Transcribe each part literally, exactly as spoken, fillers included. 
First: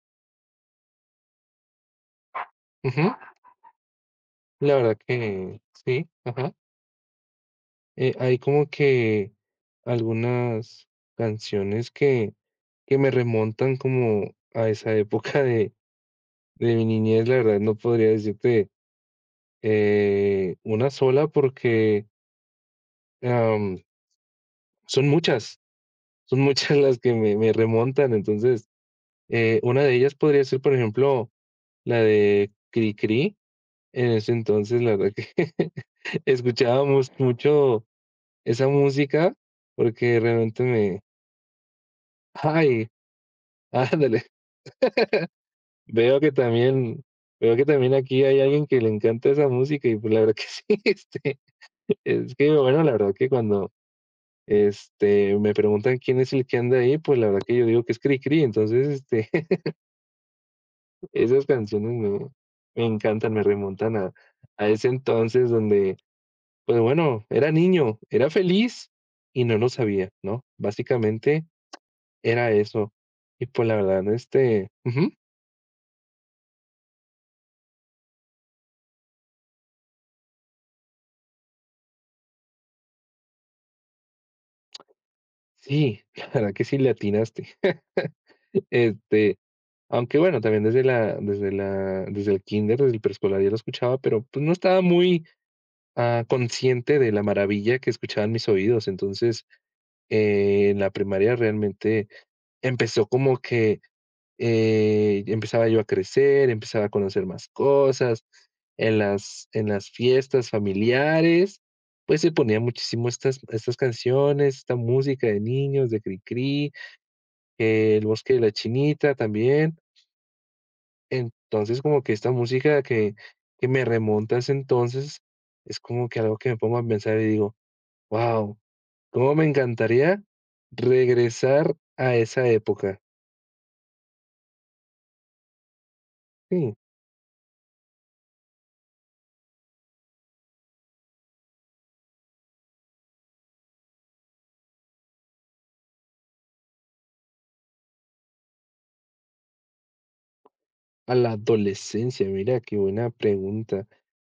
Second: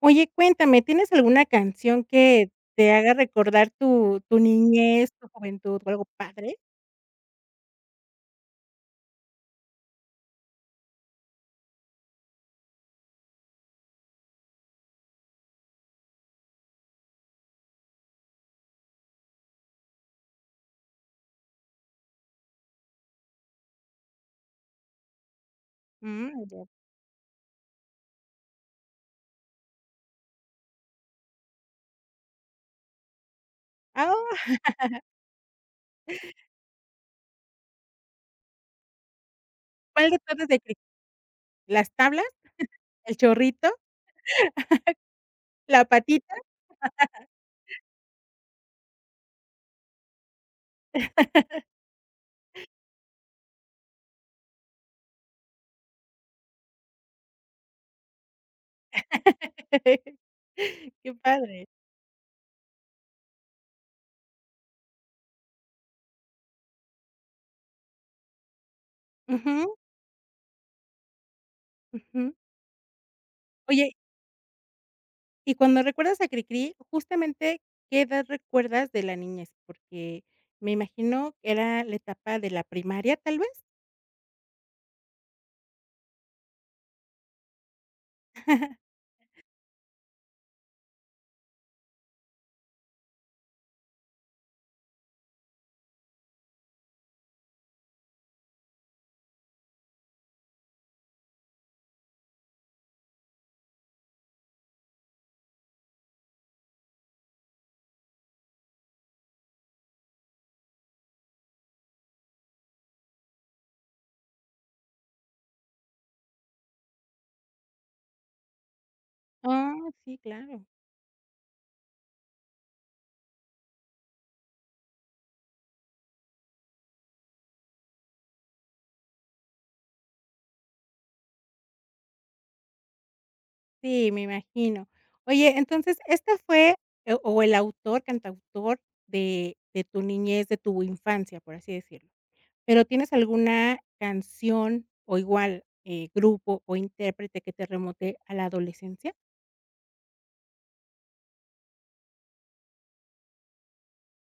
Oye, cuéntame, ¿tienes alguna canción que te Ujú, haga recordar tu tu la verdad niñez, tu que juventud o algo sí, ajá. padre? Eh, hay como que algunas canciones que que me remontan como a esa época de de mi niñez. La verdad, no podría decirte, eh, una sola porque, am, son muchas, son Mm, ya. muchas las que me me remontan. Entonces, eh, una de ellas podría ser, por ejemplo, la de Cri Cri. En ese Ah, entonces, la verdad que escuchábamos mucho esa música, ¿cuál de porque todas de realmente que me las tablas, ay, el chorrito, ándale, la veo que patita? también veo que también aquí hay alguien que le encanta esa música y, pues, la verdad que sí, este, es que, bueno, la verdad que cuando, este, me preguntan quién es el que anda ahí, pues, la verdad que yo digo que es Cri Cri. Entonces, este, Qué esas padre. canciones me me encantan, me remontan a a ese entonces donde, pues, bueno, era niño, era feliz y no lo Ujú, sabía, ¿no? Básicamente, ujú. era eso. Y pues, la Oye, verdad, este, ujú, y cuando recuerdas a Cricri, justamente, ¿qué edad recuerdas de la niñez? Porque me imagino que era la etapa de la primaria, ¿tal vez? sí, la verdad que sí le atinaste. Este, aunque bueno, también desde la desde la desde el kinder desde el preescolar ya lo escuchaba, pero, pues, no estaba muy, ah, consciente de la maravilla que escuchaban mis oídos. Entonces, eh, en la primaria realmente empezó como que Eh, empezaba yo a crecer, empezaba a conocer más cosas. En las, en las fiestas familiares, pues se ponía muchísimo estas, estas canciones, esta música de niños, de Cricri, eh, El Bosque de la Chinita Ah, también. sí, claro. Entonces, como que esta música que, que me remonta a ese entonces, es como que algo que me pongo a pensar y digo, wow, cómo me encantaría regresar a esa época. Sí, me imagino. Oye, entonces, ¿esta Sí. fue, eh, o el autor, cantautor de de tu niñez, de tu infancia, por así decirlo? Pero, ¿tienes alguna canción o igual, eh, grupo o intérprete que te remonte a la adolescencia? A la adolescencia, mira, qué buena pregunta.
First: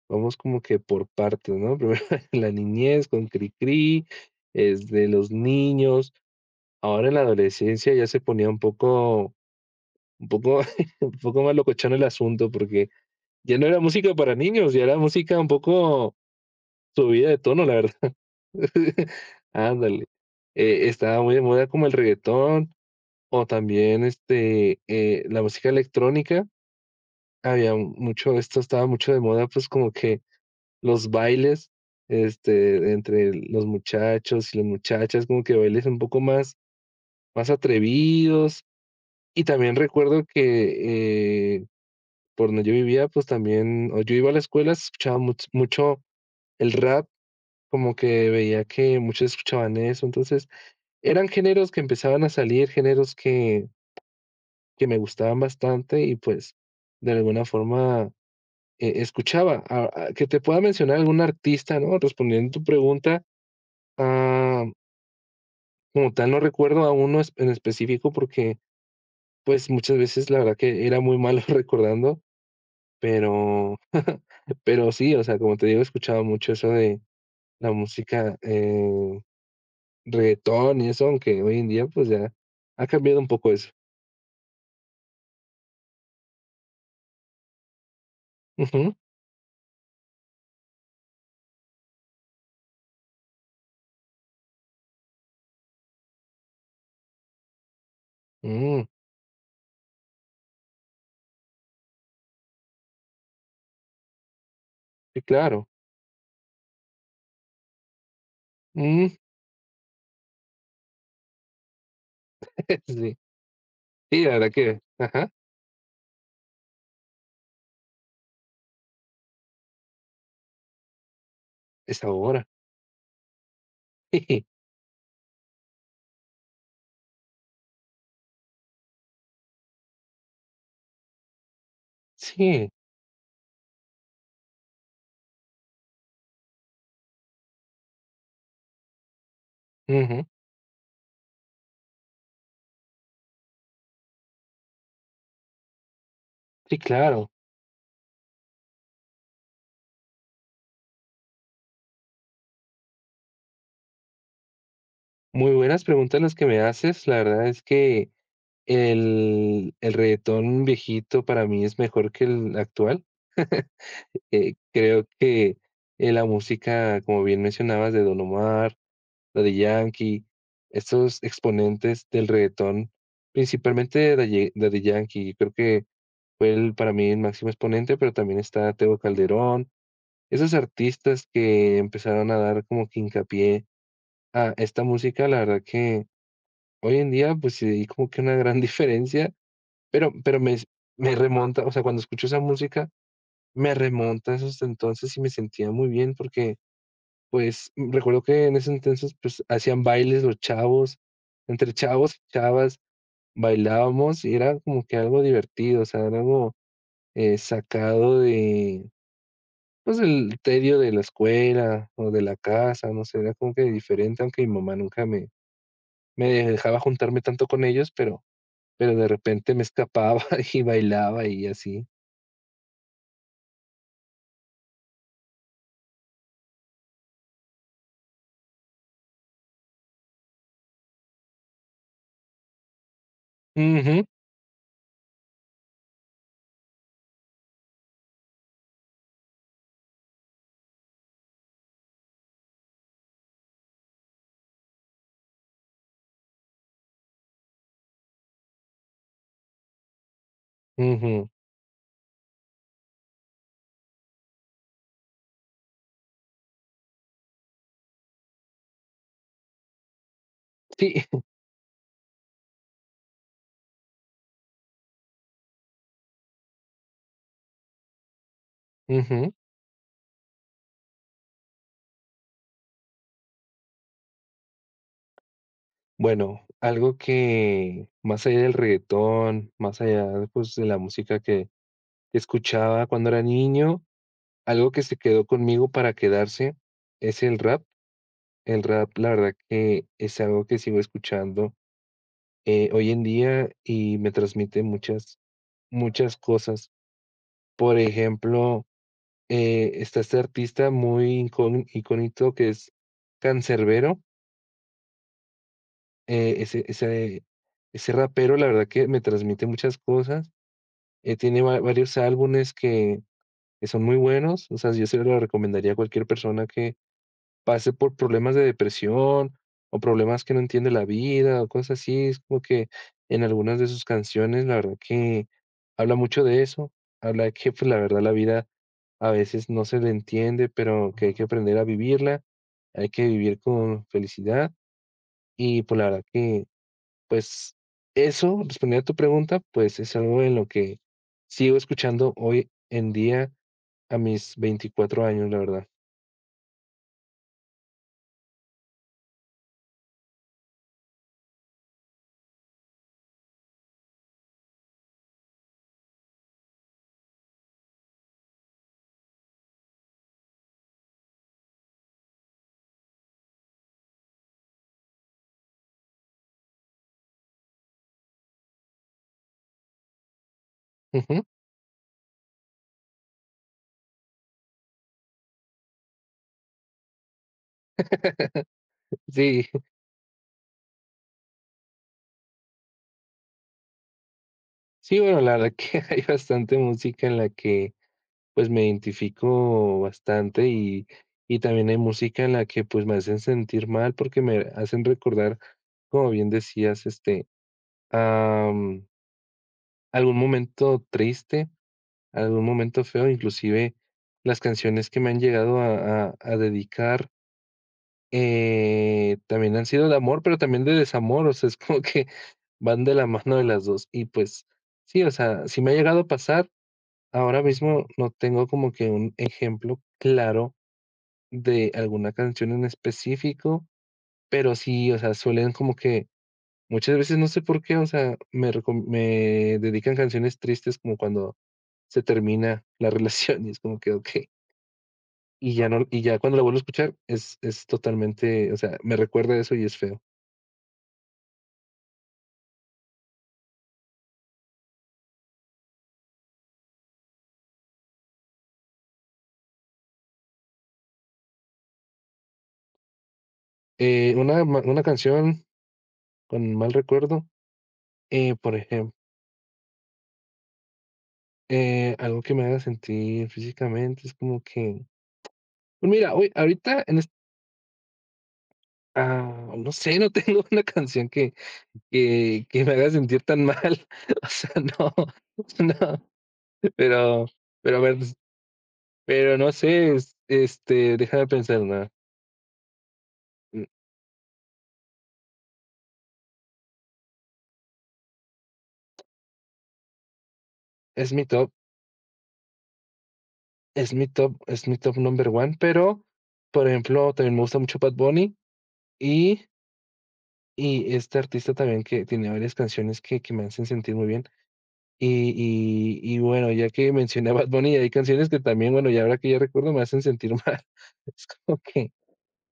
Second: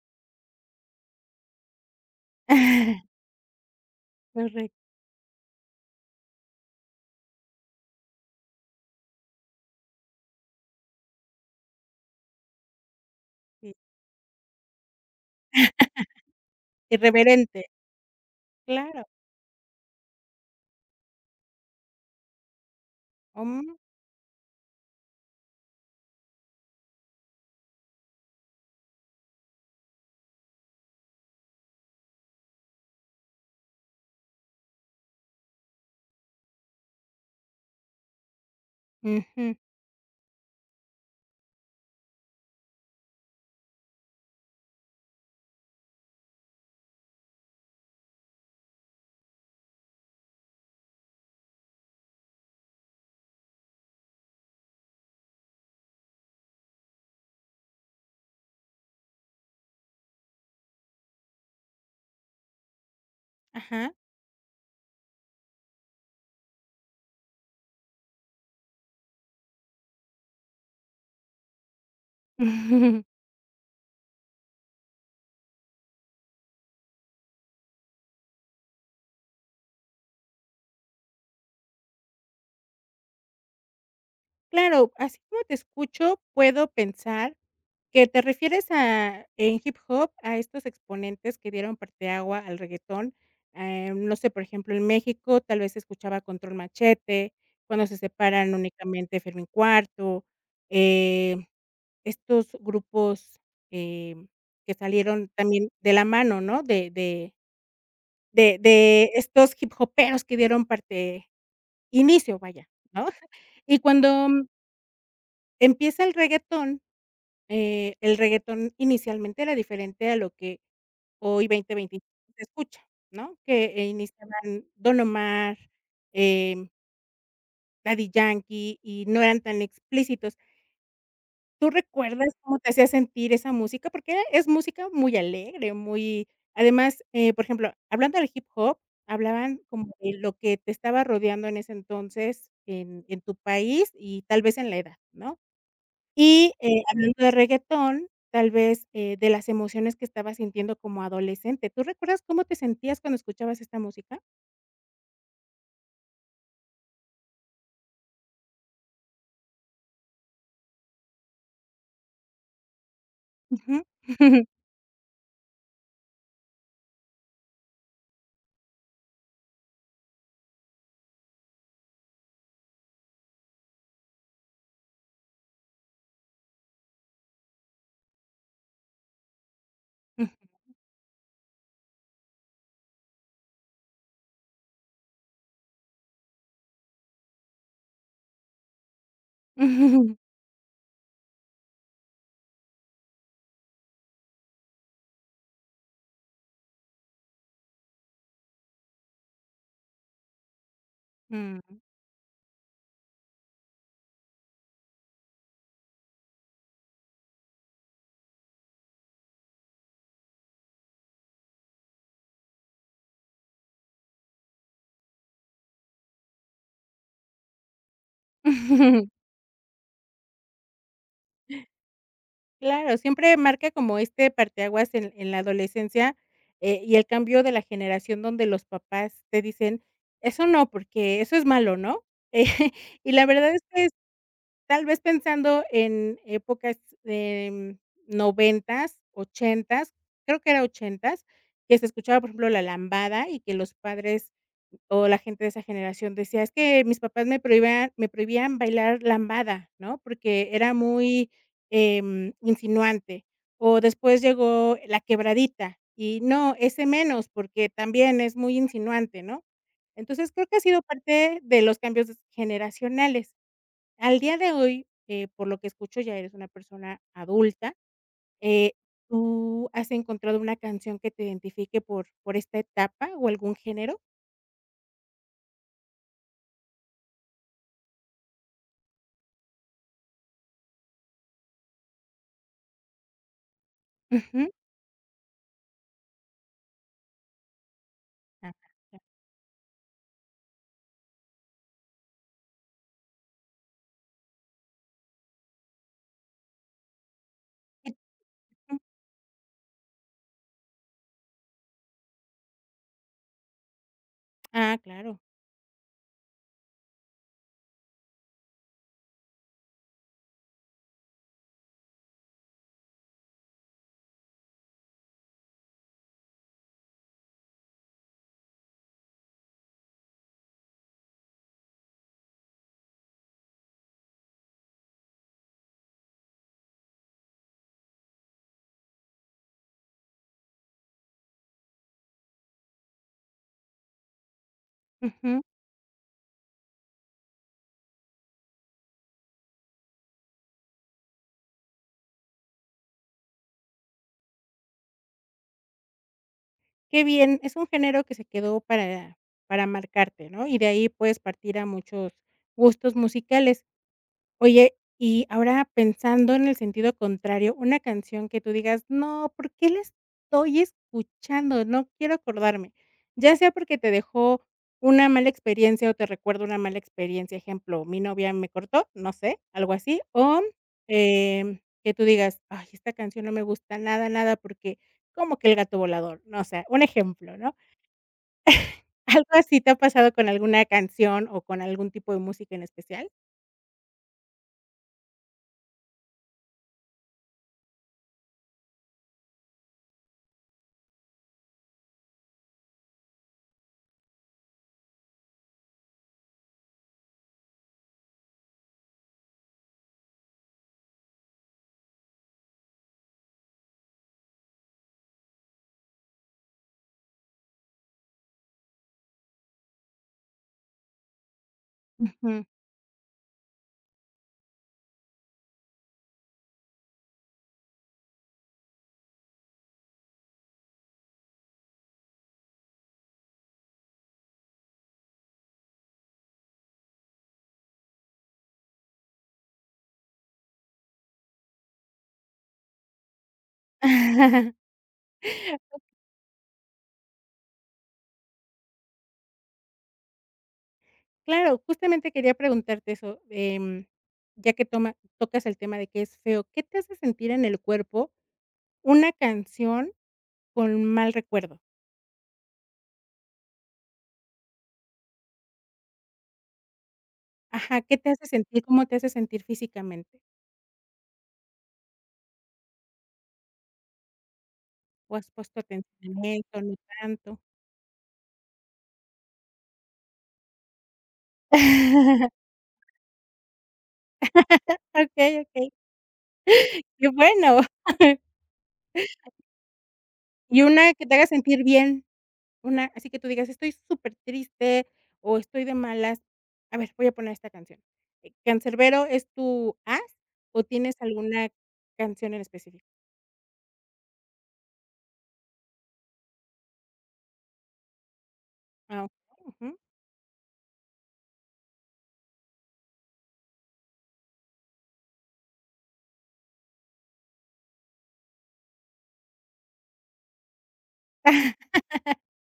Vamos como que por partes, ¿no? Primero la niñez con Cricri, Correcto, es de los niños. Ahora en la adolescencia ya se ponía un poco, un poco, un poco más locochón el asunto, porque ya no sí. era música para niños, ya era música un poco subida de Irreverente, tono, la verdad. claro. Ándale. Eh, estaba muy de moda como el reggaetón o Mm, también este, eh, la música electrónica. Había mucho esto estaba mucho de moda, pues, como que los bailes, este, entre los muchachos y las muchachas, como que bailes un poco más más atrevidos. Y ujú, también recuerdo que, eh, por donde yo vivía, pues, también o yo iba a la escuela, se escuchaba much mucho el rap, como que veía que muchos escuchaban eso. Entonces, eran géneros que empezaban a salir, géneros que que me gustaban bastante y, pues, de alguna forma Eh, escuchaba, ah, ah, que te pueda mencionar algún artista, ¿no? Respondiendo tu pregunta, ajá. ah, como tal, no recuerdo a uno es- en específico porque, pues, muchas veces la verdad que era muy malo recordando, pero, pero sí, o sea, como te digo, escuchaba mucho eso de la música, eh, reggaetón y eso, aunque hoy en día, pues, ya ha cambiado un poco eso. Claro, así como te escucho, puedo pensar que te refieres Ujú, a en hip hop a estos exponentes que dieron parteagua al reggaetón, eh, no sé, por ejemplo, en México tal vez se escuchaba Control Machete, cuando se separan mm, únicamente Fermín Cuarto, eh, estos grupos, em, que sí, salieron claro. también de la mano, ¿no? De de de de Mm, estos hip hoperos que dieron parte inicio, vaya, ¿no? sí, Y sí, cuando la mm, verdad que, ajá, empieza el reggaetón, eh, el reggaetón inicialmente era diferente a lo que hoy es dos mil veinticinco se ahora. escucha, ¿no? Que, eh, iniciaban Don Omar, em, Daddy Yankee y no eran tan explícitos. ¿Tú recuerdas cómo te Sí, hacía sentir esa música? Porque era es música muy alegre, muy además, eh, por ejemplo, hablando del hip hop, hablaban como de ujú, lo que te estaba rodeando en ese entonces en en tu país y tal vez en la edad, ¿no? Y, sí, eh, hablando claro. de reggaetón, tal vez, eh, de las emociones que estabas sintiendo como adolescente, ¿tú recuerdas cómo te sentías cuando escuchabas esta música? Muy buenas preguntas las que me haces. La verdad es que el, el reguetón viejito para mí es mejor que el actual. Ujú. Eh, creo que eh, la música, como bien mencionabas, de Don Omar, Daddy Yankee, estos exponentes del reguetón, principalmente de Daddy Daddy Yankee, creo que fue el, para mí el máximo exponente, pero también está Tego Calderón, esos artistas que empezaron a dar como que hincapié a esta música, la verdad que hoy en día, pues sí hay como que una gran diferencia, pero pero me me remonta, o sea, cuando escucho esa música, me remonta a esos entonces y me sentía muy bien porque, pues, mm, recuerdo que en ese entonces, pues, hacían bailes los chavos, Mm. entre chavos y chavas bailábamos y era como que algo divertido, o sea, era algo, eh, sacado de, pues, el tedio de la escuela o de la casa, no sé, era como que diferente, aunque mi mamá nunca me me dejaba juntarme tanto con ellos, pero Pero de repente me escapaba y bailaba y así. Claro, siempre marca como este parteaguas en en la adolescencia, eh, y el cambio de la generación donde los papás te dicen: "Eso no, porque eso es malo", ¿no? Eh, Y la verdad es que Ujú, tal vez pensando en épocas, em, noventas ochentas creo que era ochentas que se escuchaba, por ejemplo, la lambada y que los padres o la gente de esa generación decía: "Es que mis papás me prohibían me prohibían bailar lambada", ¿no? Porque era muy, ujú. em, insinuante. O después llegó la quebradita y no, ese menos, porque también es muy insinuante, ¿no? Entonces, creo que ha sido Sí, parte de los cambios generacionales. Al día de hoy, eh, por lo que escucho, ya eres una persona adulta, eh, ujú. ¿tú has encontrado una canción que te identifique por por esta etapa o algún género? Bueno, algo que más allá del reggaetón, más allá, pues, de la música que escuchaba cuando era niño, Ujú. algo que se quedó conmigo para quedarse es el rap. Ah, El rap, claro. la verdad que es algo que sigo escuchando, eh, hoy en día y me transmite muchas, muchas cosas. Por ejemplo Ujú. Eh, está este artista muy incón icónico que es Cancerbero, Ah, claro. ese ese ese rapero, la verdad que me transmite muchas cosas, eh, tiene va varios álbumes que que son muy buenos, o sea, yo se lo recomendaría a cualquier persona que pase por problemas de depresión, o problemas que no entiende la vida, o cosas así. Es como que en algunas de sus canciones, la verdad que habla mucho de eso, habla de que, pues, la verdad, la vida a veces no se le entiende, pero que hay que aprender a vivirla, hay que vivir con felicidad. Ujú. Y, pues, la verdad que, pues, eso, respondiendo a tu pregunta, pues, es algo en lo que sigo escuchando hoy en día a mis veinticuatro años, la verdad. Qué bien, es un género que se quedó para para marcarte, ¿no? Y de ahí puedes partir a muchos gustos musicales. Oye, y ahora pensando en el sentido contrario, una canción que tú digas: "No, ¿por qué la estoy escuchando? No quiero acordarme". Ya sea porque te dejó una mala experiencia o te recuerda una mala experiencia, ejemplo, mi novia me cortó, no sé, algo así, o, Ujú. em, que tú digas: "Ay, esta canción no me gusta nada, nada, porque como que el gato volador", no sé, un ejemplo, ¿no? ¿Algo Sí. así te ha pasado con alguna canción o con algún tipo de música en especial? Sí, bueno, la verdad que hay bastante música en la que, pues, me identifico bastante y y también hay música en la que, pues, me hacen sentir mal porque me hacen recordar, como bien decías, este, am, algún momento triste, algún momento feo, inclusive las canciones que me han llegado a a a dedicar, eh, también han sido de amor, pero también de desamor, o sea, es como que Ujú. van de la mano de las dos. Y, pues, sí, o sea, sí me ha llegado a pasar. Ahora mismo no tengo como que un ejemplo claro de alguna canción en específico, pero sí, o sea, suelen como que muchas veces no sé por qué, o sea, me, recom- me dedican canciones tristes como cuando se termina la relación y es como que, ok, y ya no, y ya cuando la vuelvo a escuchar es, es totalmente, o sea, me recuerda eso y es feo. Claro, justamente quería preguntarte eso, em, ya que toma tocas el tema de que es feo, ¿qué te hace sentir en el cuerpo una canción con mal recuerdo? Eh, una, ma- una canción con mal recuerdo, Ajá, ¿qué te hace eh, por sentir? ¿Cómo ejemplo, te hace sentir físicamente? eh, algo que me haga sentir físicamente es como que... ¿O has puesto Pues atención mira, a hoy, eso, no ahorita en tanto? ah, no sé, no tengo una canción que que que me haga sentir tan mal, o sea, no, Okey, okey, no, qué pero bueno. pero a ver, pues, pero no sé, es Y una este, que te haga déjame pensar sentir una, bien. Una así que tú digas: mm, "Estoy súper triste o estoy de malas, a ver, voy a poner esta canción". Eh, ¿Canserbero es tu as o tienes es mi alguna top canción en específico? es mi top es mi top number one pero, por ejemplo, también me gusta mucho Bad Bunny Ah, okey, y ujú. y este artista también que tiene varias canciones que que me hacen sentir muy bien. Y y y bueno, ya que mencioné a Bad Bunny, hay canciones que también, bueno, ya ahora que ya recuerdo, me hacen sentir mal. Es como que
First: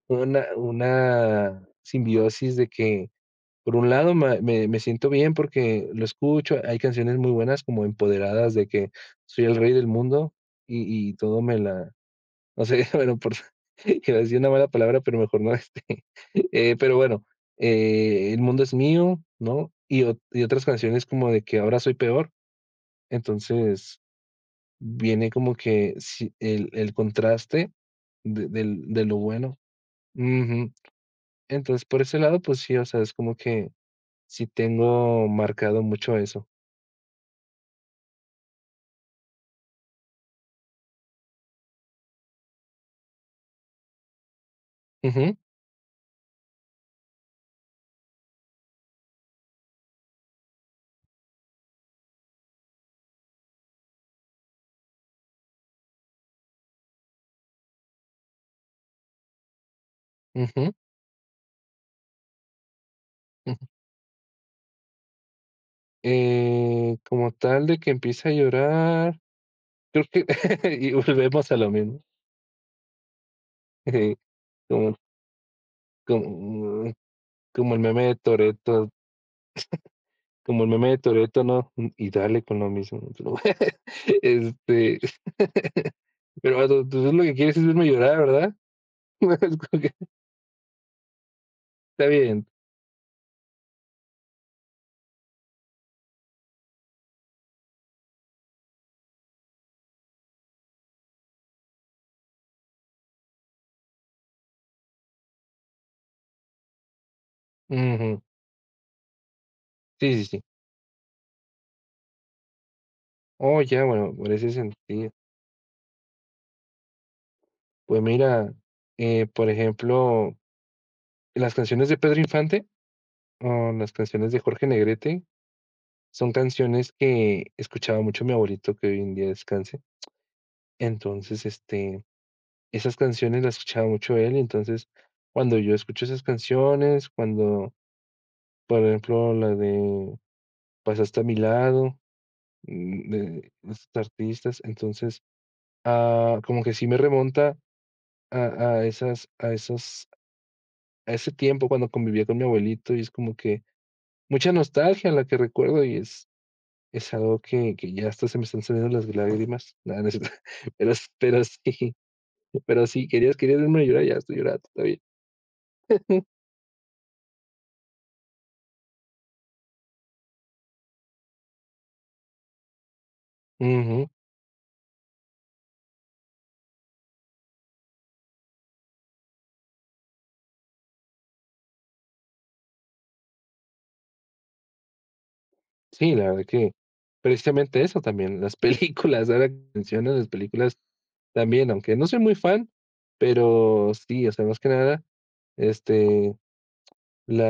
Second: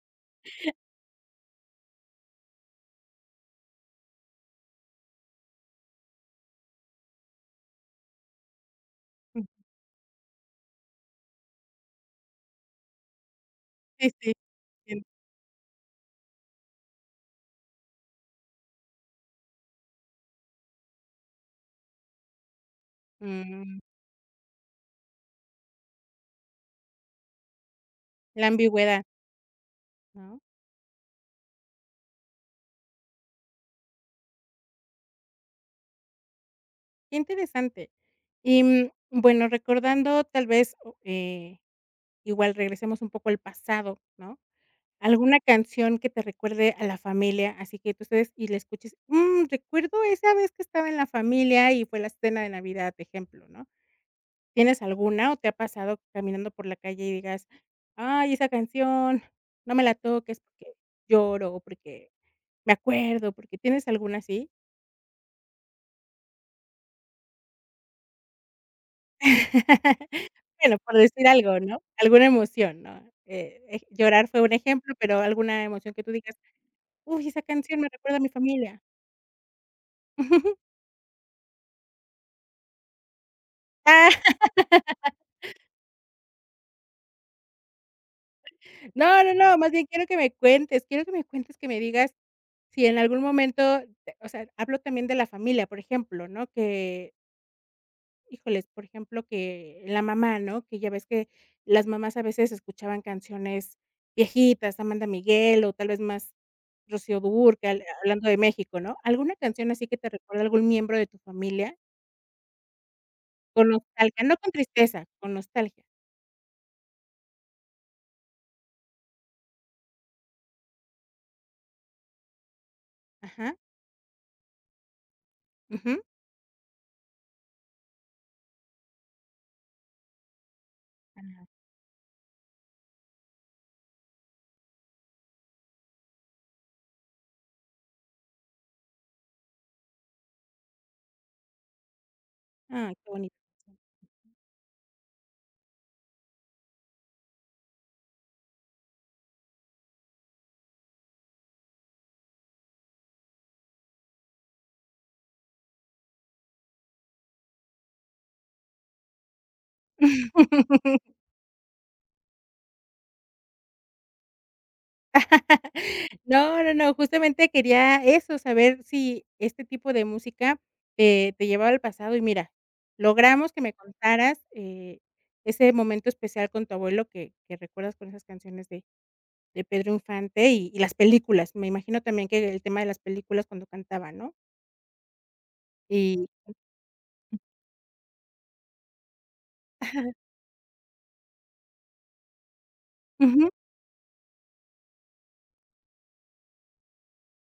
una una simbiosis de que, por un lado, ma me me siento bien porque lo escucho, hay canciones muy buenas como empoderadas de que Mm, soy el rey del mundo y y todo me la no sé, bueno, por sí, iba a sí, decir una mala palabra, entiendo. pero mejor no, este, eh, pero bueno, eh, el mundo es mío, ¿no? Y o y otras canciones como de que ahora soy peor. Mm, Entonces, viene como que sí, el el contraste de la del ambigüedad, de lo bueno. ¿no? Ujú. Entonces, por ese lado, pues sí, o sea, es como que sí tengo marcado mucho eso. Qué interesante. Y, mm, bueno, recordando tal vez, o eh, igual regresemos un poco al pasado, ¿no? Ujú, Alguna canción que te recuerde a la familia, así que tú estés y la escuches, mm, recuerdo esa vez que estaba en la familia y fue la cena de Navidad, ejemplo, ¿no? ¿Tienes alguna o te ha pasado caminando por la calle y digas: "Ay, esa canción, no me la toques ujú, porque lloro o porque me acuerdo", ujú. porque tienes alguna así? Eh, como tal de que empieza a llorar, creo que Bueno, y por decir volvemos a algo, lo ¿no? mismo. Alguna emoción, ¿no? Eh, ej Eh, llorar fue un ejemplo, como pero alguna emoción que tú digas: como "Uy, esa como canción el me meme recuerda de a mi familia". Toretto, como el meme de Toretto, ¿no? Y dale con lo mismo. Pero este, pero bueno, entonces lo que quieres es verme llorar, ¿verdad? No, no, Es no, más como bien que quiero que me cuentes, quiero que me cuentes, que me está digas bien. si en algún momento, te o sea, hablo también de la familia, por ejemplo, ¿no? Que, híjoles, por ejemplo, que la mamá, ¿no? Que ya ves que las mamás a veces escuchaban canciones viejitas, Amanda Miguel o tal vez más Rocío Dúrcal, eh, Ujú. hablando de México, ¿no? ¿Alguna canción así que te Sí, sí, recuerda sí. a algún miembro de tu familia? Oh, Con ya, bueno, nostalgia, por no con ese tristeza, sentido. con nostalgia. Pues mira, eh, por ejemplo, las canciones de Pedro Infante Ajá, o las canciones de Jorge Negrete ujú. son canciones que escuchaba mucho mi abuelito, que hoy en día descanse. Entonces, Ah, este, esas canciones las escuchaba mucho él. Entonces, cuando yo escucho esas canciones, cuando, por ejemplo, la de Pasaste a Mi Lado, ah, mm, qué bonito. de esos artistas, entonces, ah, como que sí me remonta a, a esas, a esos, a ese tiempo cuando convivía con mi abuelito y es como que mucha nostalgia la que recuerdo y es es algo que que ya hasta se me están saliendo las lágrimas. Nada, no es cierto. Pero s pero sí, pero sí, querías, querías verme llorar, ya estoy llorando, está bien. No, no, no, justamente quería eso, saber si este tipo de música te te llevaba al pasado y mira, logramos que me Ujú. contaras, eh, ese momento especial con tu abuelo que que recuerdas con esas canciones de de Pedro Infante y y las películas. Me imagino también que el tema de las películas cuando cantaba, ¿no? Sí, Y la verdad que precisamente eso también, las películas, ahora que mencionas las películas también, aunque no soy muy fan, ujú, pero sí, o sea, más que nada, este, la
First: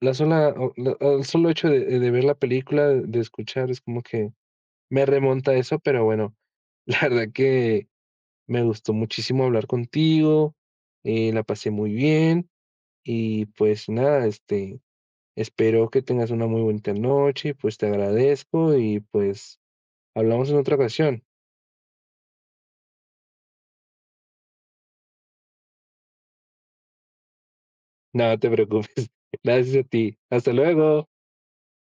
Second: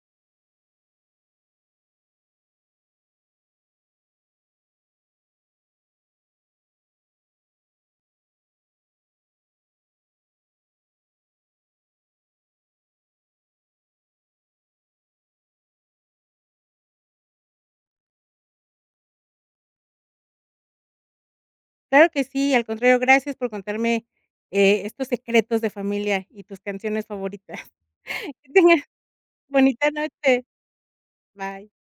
la sola o la el solo hecho de de ver la película, de escuchar, es como que me remonta a eso, pero bueno, la verdad que me gustó muchísimo hablar contigo, eh, la pasé muy bien y pues nada, este, espero que tengas una muy bonita noche, pues te agradezco y pues hablamos en otra ocasión. claro que sí, al contrario, gracias por contarme, eh, estos secretos de familia y tus canciones favoritas. Nada, no Que te tengas preocupes. Gracias a bonita ti. noche. Hasta luego. Bye.